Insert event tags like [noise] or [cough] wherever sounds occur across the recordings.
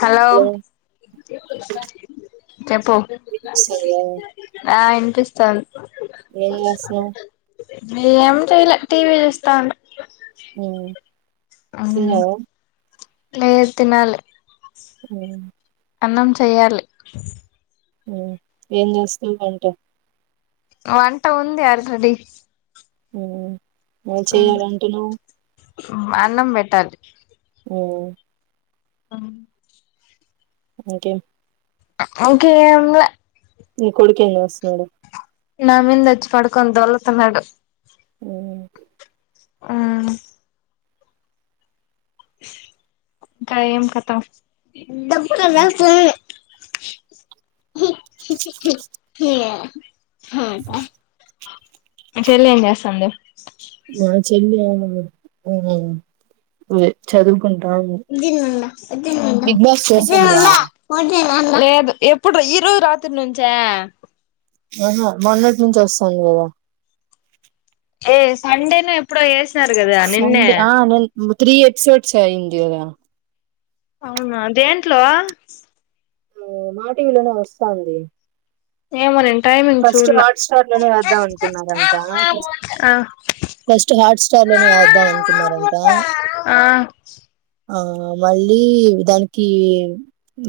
Hello చెపు వినిపిస్తుందా ఆ ఇనిపిస్తాంది ఏం చేస్తున్నావ్ ఏమి చెల్ల టీవీ చూస్తా ఉం తిన్నావా లేే తి నాలి అ అన్నం చెయ్యాలి ఏం చేస్తావు వంట వంట ఉంది ఆల్రెడీ ఉ చేయల అంటున్నావ్ అన్నం పెట్టాలి ఉ అ ఇంకే ఇంకేం లే నీ కొడుకు ఏం చేస్తునాడు నామీద వచ్చ పడుకొని ధోలతునాడు మ్మ్ ఆ ఇంకా ఏం కతా ఉమ్ [unintelligible] [unintelligible] చెల్లేం చేస్తంది మా చెల్ అ చదువు బిగ్ బాస్ చూస్తున్నావా లేదు ఎప్పుడు ఈరోజు రాత్రి నుంచే. ఆహా మొన్నటి నుంచి వస్తాను కదా ఏ సండేను ఎప్పుడో ఎస్ సండ ఆ నినా త్రీ ఎపిసోడ్స్ అయింది గధ అవునా దేంట్లో ఎ మాటివిలోనే వస్తాంది ఏమో నే టైమింగ్ ఫస్ట్ చూడ్ల హాట్ స్టార్ లోనే వేద్దాం అనుకున్నారంట ఫస్ట్ హాట్ స్టార్ లోనే వేద్దాం అనుకున్నారంట ఆ మళ్ళీ దానికి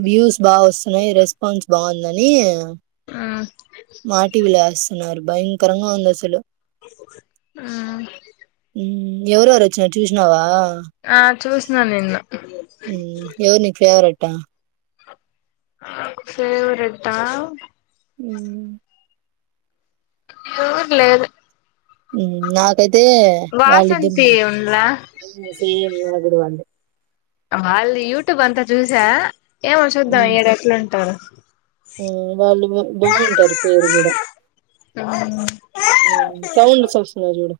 వ్యూస్ బాగా వస్తున్నాయి రెస్పాన్స్ బాగుంది నని ఆ వేస్తున్నారు భయంకరంగా ఉంది అసలు ఆ ఎవరు ఎవరు వచిన్నారు చుసినావా. ఆ చూసి ననిన్న ఎవరు నీ ఫేవరెట్ ట్ట ఫేవరేట్ హా ఉ ఊర్లేదు నా ఆయితే వాళ్ళిద్దరు వాసంతి ఉండ్లా ఉండ సేమ్ అగుడువాండి వాళ్ళ యూట్యూబ్ అంతా చూసా ఏమో చూద్దాము మ్మ్ ఈడ ఎట్ల ను వాళ్ళు బాగుంటారు పేరు కూడా సౌండ్స్ వస్తునాయ్ చూడు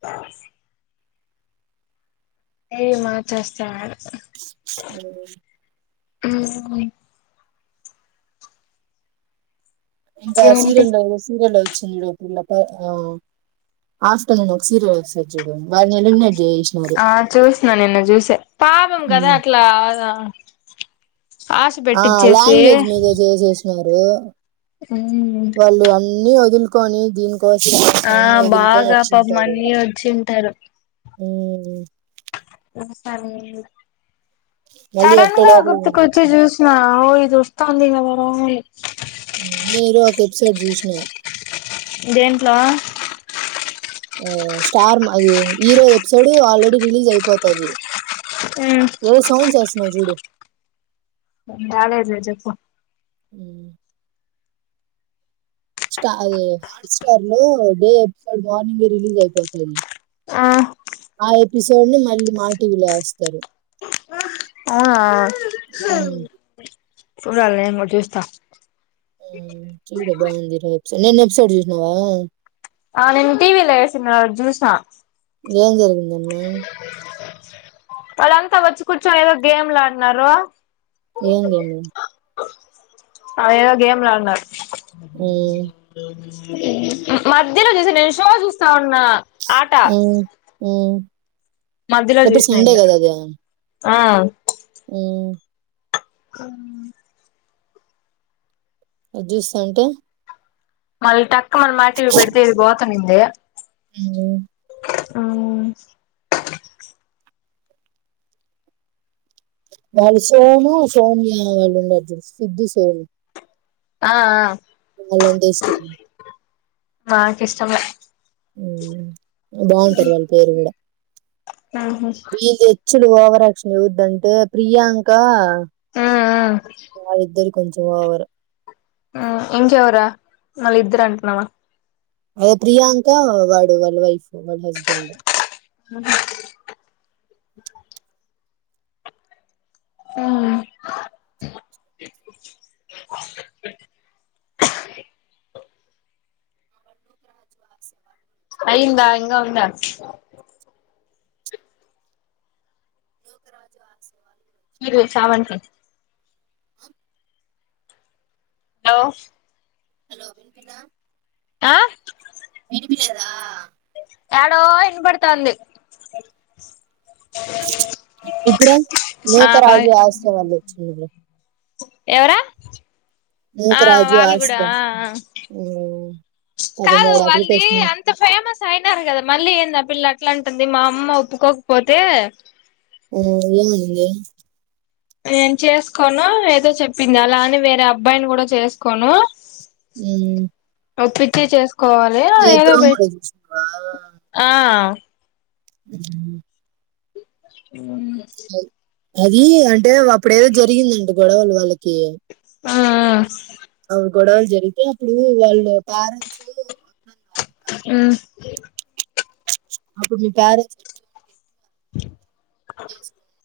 బ ఏ మా చేస్తా అవు అ ఇంకా ఇంకేంటి సీరెండ సీరెలుు చె అప్పు ఆఫ్టర్నూన్ ఒక సీరియల్ చూడండి. ఆ చూస్నా నిన్నా చూసా పాపం గదా అట్లా ఆశ ఆ పెట్టిచ్చేసి లాంగ్వేజ్ మీదే చేసేసి మీరు వాళ్ళు అన్ని వదుల్ కొనేదీ ఆ బాగా పాపం అన్ని వచుంటారు ఉమ్ హ్మ్ ఉంట నేన్ ఇగా మళ్ళీ సడన్ ఎక్కడ గా లోపలికి గుర్తుకొచ్చి పంపించారు చూసిన ఓయ్ దుస్తాంది ఇంగా వేరే ఆమ్మి హ్మ్ ఈరోజ్ ఒక ఎపిసోడ్ చూస్నా దేంట్లో ఆ స్టార్ మా అది హీరో ఎపిసోడ్ ఆల్రెడీ రిలీజ్ అయిపోతది ఏ సౌడ్ చేస్త్ నా జుడు కాలేజె చెప్పు అ స్టారు హాట్ స్టార్ లో డే ఎపిసోడ్ మార్నింగ్ రిలీజ్ అయిపోతుంద్ ఆ ఆ ఎపిసోడ్ ను మళ్ళీ మాటీవీలో వెస్తారు ఆ చూడలే చూస్తా ఉమ్ చూడ బాగుంది ఈరోజు నిన్న ఎపిసోడ్ చూసినావా. ఆ నేను టీవీ లో వేసిన జూసా. ఏం జరిగి ఉన్నదా వాళ్ళంతా వచ్చి కూర్చని ఏదో గేమ్ లులాడినారు ఏం తిన్నవ్ ఆ ఏదో గేమ్లాడిన్నారు కీక్ ఉమ్, ఉహూ మధ్యలో వచ్చసి నేను షో చూస్తా ఉన్నా ఆట ఆ మధ్యలో ఎప్పుడు చూసిన సండే ఇంగ కదా అది ఆ ఉమ్, ఆ చ్యూస్త అంటే మల్ట ఇక్క మన మాటి పెడితే ఇది పోతనుంది ఉమ్, అవు వాళ్ళు సోను సోనియా వాళ్ళు ఉన్నారు సిద్ధ సోను ఆ చాలంటే ఇష్టం నా కష్టం బాగుంటారు వాళ్ళ పేరు కూడా ఆహా అచ్చుడు ఓవరాక్షన్ ఇవద్దంటే ప్రియాంక. ఉమ్ వాళ్ళ ఇద్దరు కొంచెం ఓవర్ ఇంకవరా మళ్ళ ఇద్దరు అంటూనావు అదే ప్రియాంక వాడు వాళ్ళ వైఫ్ వాళ్ళ హస్బెండ్. మ ఆ అయ్యందా ఇంగా ఉందా [inaudible] మీరు చావ [unintelligible] హలో హలో [unintelligible] ఆ విడిపిలేదా ఏడో ఇన పడుతుంది ఇప్పుడు ఆ నుతో బాయ్ రాజు [unintelligible] ఎవరా నుక ఆ రాజు వాళ్ళు కూడా ఆసియా ఆ ఆ కాదు వాళ్ళది అంత ఫేమస్ అయినారు కదా మళ్ళీ [unintelligible] పిల్ల అట్లాంటుంది మా అమ్మ ఒప్పుకోకపోతే ఉం ఏం అనింది నేను చేసుకోను ఏదో చెప్పింది అలాని వేరే అబ్బాయిని కూడా చేసుకోను ఓపించి చేస్ కావాలే ఏ ప్రోమోలో చూసినావా ఆ [unintelligible] అది అంటే ఇప్పుడ ఏదో జరిగిందండి గొడవలు వాళ్ళకి ఆ అవు గొడవలు జరిగితే అప్పుడు వాళ్ళు పేరెంట్స్. ఆ అప్పుడు మీ పేర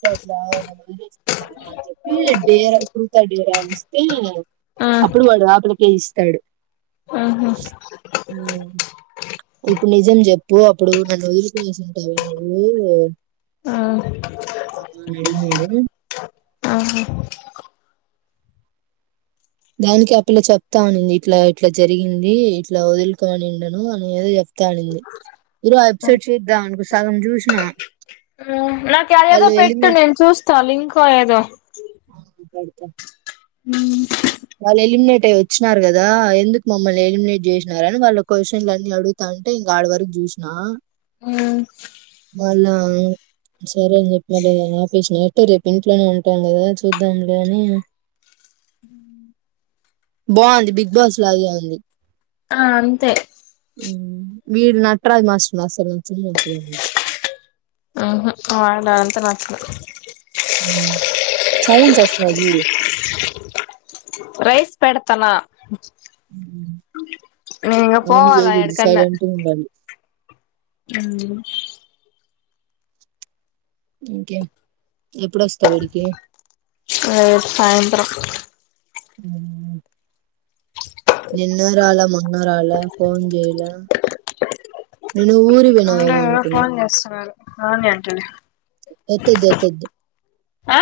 కులాసుకుంటావా అని చెప్పి డేరా కృతా డేరా అని ఇస్తే ఆ అప్పుడు వాడు ఆపలికే ఇస్త తడు ఆహా ఇప్పుడు నిజం చెప్పు అప్పుడు నన్ను వదు సంటవినరు ఆ అడిగినడు ఆహా దానికి అ పిల్ల చెప్తా అనింది ఇట్లా ఇట్లా జరిగింది ఇట్లా వదులుకొనిండను అనే ఎదో చెప్తా అనింది, ఇరు ఆ ఎప్సట్ చిద్దా అనుకో సగం చూస్నా నాక్ యాదెదో పెట్టు నేను చూస్తా లింకో ఏదో త్త హు వాళ్ళు ఎలిమినేట్ అయ్ వచ్చిన్నారు కదా, ఎందుక్ మమ్మల్ని ఎలిమినేట్ చేస్నార్ అని వాళ్ళు కోసన్లు అన్నీ అడుతా అంటే ఇంగా ఆడివరకు చూస్నా ఆ వాళ్లా, సరేని చెప్పి వాల్లేదొ ఆపేస్ న్నట్టు రేపు ఇంట్లోనే ఉంటాం కదా, చూద్దాంలే అని ఉ బావుంది, బిగ్ బాస్ లాగే ఉంది. ఆ అంతే ఉమ్. వీడు నట్ర్ రాజ్ మాస్రల్ అసలు నచ్చనే నచ్చలేదు నాకు ఆహా, వాడంత న స సౌన్స్ వస్నాయ్ జుడు తన ఆయన పోవాలా చేయకూడదు ఎడికన్నా సైలెంటుగ ఉండాలి. హు ఇంకేం ఎప్పుడొస్తావు వీడికి అ సాయంత్రం హు‌హు నిన్న రాల మొ న్నారాల ఫోన్ జెయల అంగ ఎవరో ఫోన్ చేస్సనారు, రాని అంటనే, ఎత్తద్దు ఎత్తద్దు ఆ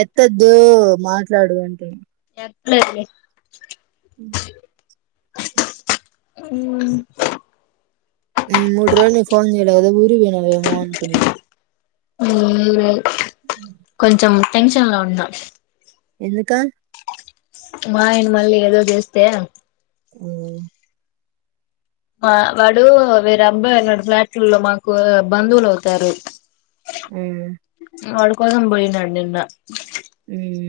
ఎత్తెద్దు మాట్లాడు అంట అట్లే ని హుం హు, మూడు రోజులు నీ ఫోన్ చేయిలే కదు ఊరివోయినావేమో అనుకున్నా హూ మె కొంచెమ్ టెన్షన్ లోన్న ఎందుకా మా ఆయన మళ్ళీ ఏదోటి చేస్తే హూ మా వాడు వేరే అబ్బాయన్నాడు ఫ్లాట్లల్లో మాకు బంధువులైతారు. హూ వాడు కోసం పోయిండాడ్ నిన్న హూ హు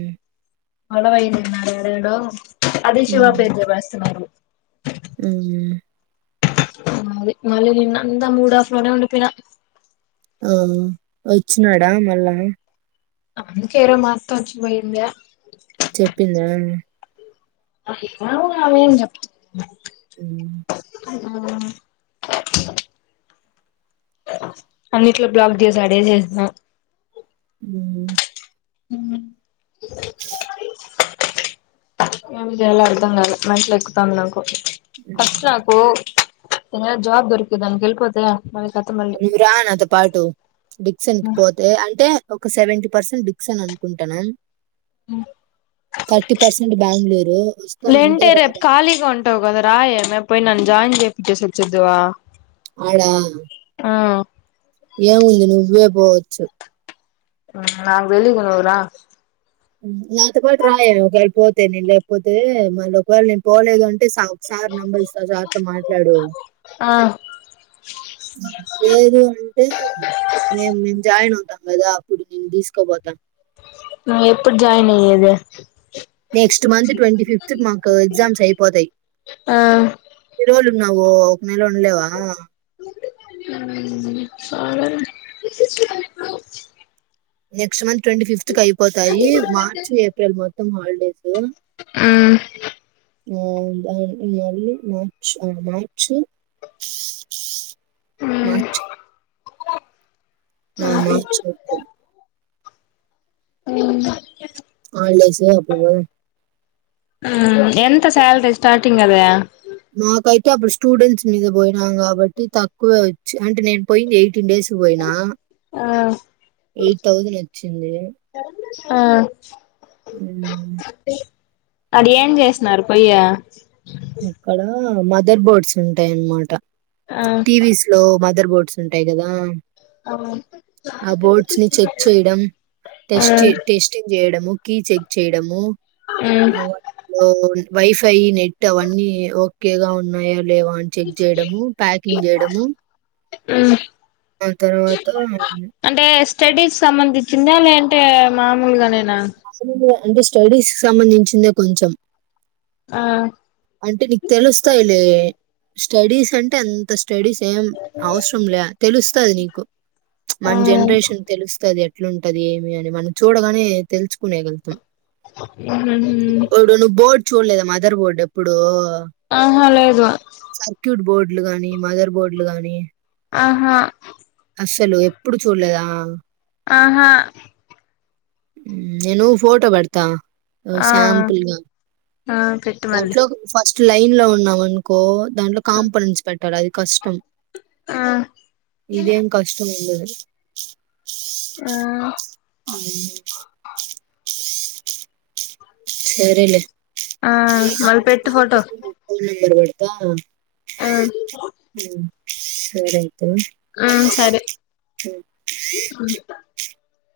గొడవయింది నిన ఆడెఎడో అది శివాపేత్రి బస్స్ మైరు హు హు మలి మళ్లి నిన్నంతా మూడ్ ఆఫ్ లోనే ఉండిపోయిన. హో వచ్చినాడా మళ్ళా అందుకే ఈరో మత్త వచ్చి పోయిందే. చెప్పిందా అడిగిన ఆమె ఏం చెప్పాద్ ఉహ్మ్ అన్నిట్లో బ్లాక్ చేసాడే అడే చేస్నా ఉహ్ ఏమి చేయలో అర్థం కాలే మెంటలెక్కుతంది. నాకు హ్మ్. ఫస్ట్నాకో ఏమైనా జాబ్ దొరికి దానికెళ్పోతే నువ్వు రా నాతో పాటు. డిక్సిన్ కి పోతే అంటే. ఒక సెవెంటీ పర్సెంట్ డిక్సేన్ అనుకుంటన్నాం. బెంగుళూరు. వస్తానంటే లెంటే రేపు రాదా? ఖాలీగా ఉంటవు కదా. రాయే మే పోయిన జాయిన్ చెప్పించేసోచేద్దువా. ఆడ అహ్ ఏముంది నువ్వే పోవచ్చు. నాకు వెలిగు నువ్రా నాతో పాటు రాయే. ఒకవేళ పోతే నేను లేకపోతే మళ్ళీ ఒకవేళ నేను పోలేదు అంటే సావు. సార్ నెంబరిస్తా సార్తో మాట్లాడు ఆ లేదు. అంటే మేం మేము జాయిన్ అవుతా గదా అప్పుడు నిన్ను తీస్కపోతా. నువ్వు ఎప్పుడు జాయిన్ అయ్యేదే. నెక్స్ట్ మంత్ ట్వంటీ ఫిఫ్త్ క్ మాకు ఎగ్జామ్స్ అయిపోతాయి. ఆ రోల్ వునవో నెల ఉండ్లేవా ఉహ్ సరేలే నెక్స్ట్ మంత్ ట్వంటి ఫిఫ్త్ కి అయిపోతాయి. మార్చ ఏప్రిల్ మొత్తం హాలిడేస్. ఉమ్ ఆహ్ ఆగ్ మ మార్చ్ ఆ మార్చ్ మాచ్ ఆ మార్చ్ ముప్పై అహ్ అల్డెస్ గా అప్పుడు పోదాం ఆహ్ ఎంత సాలరి స్టార్టింగ్ అద మాకైతే అప్పుడు స్టూడెంట్స్ మీద పోయినాం. కాబట్టి తక్కువ వచ్చి అంటే నేను పోయింది. ఎయిట్ న్ డేస్ కు పోయినా ఆ ఎయిట్ థౌసండ్ వచ్చింది. ఆహ్ ఎం తెల్వదు అది ఏం చేసన్నారు పొయ్య అక్కడ ఆ మదర్ బోర్డ్స్ ఉంటాయన్నమాట ఆ టీవి స్లో మ అందర్ బోర్డ్స్ ఉంటాయి కదా ఆ ఆ బోర్డ్స్ ని చెక్ చేయడం టెస్టి టెస్టింగ్ చేయడము కి చెక్ చేయడము మ్మ్ అఓ వై ఫై నెట్ అవన్నీ ఓకేగా ఉన్నాయ లేవా అని చెక్ చేయడము ప్యాకింగ్ చేయడము ఉం ఆ తర్వాత స్టడీస్ సంబంధించింది అలాంటే మామూలుగా నేన అసలు అంటే స్టడీస్ కి సంబంధించిందే కొంచెం ఆ అంటే నీకు తెలుస్తాయిలే స్టడీస్ అంటే అంత స్టడీస్ ఏం అవసరం లే తెలుస్తుంది నీకు మన ఆ జనరేషన్ కి తెలుస్తది ఎట్లాంటది ఏమి అని మనం చూడగానే తెలుసుకునేగలుగుతాం ఉహుం ఇప్పుడు నువ్వు బోర్డు చూడలేదా మదర్ బోర్డ్ ఎప్పుడు ఆహ లేేదు బోర్డ్లు గానీ మదర్ బోర్డులు గాని ఆహా అసలు ఎప్పుడు చూలేదా ఆహా నేను ఫోటో పడతా ఆ సాంపుల్గా ఆ పెట్టు మళ్ళీ దాంట్లో ఫస్ట్ లైన్ లో ఉన్నాం అనుకో దాంట్లో కాంప నున్స్ పెట్ టా ల అది కష్టం ఆ ఇదేం కష్టం ఉండదు [inaudible] ఆ ఈ సరలే ఆ మళపెట్టు ఫోటో ద మ్మ్ అ సరె మ్మ్ సరే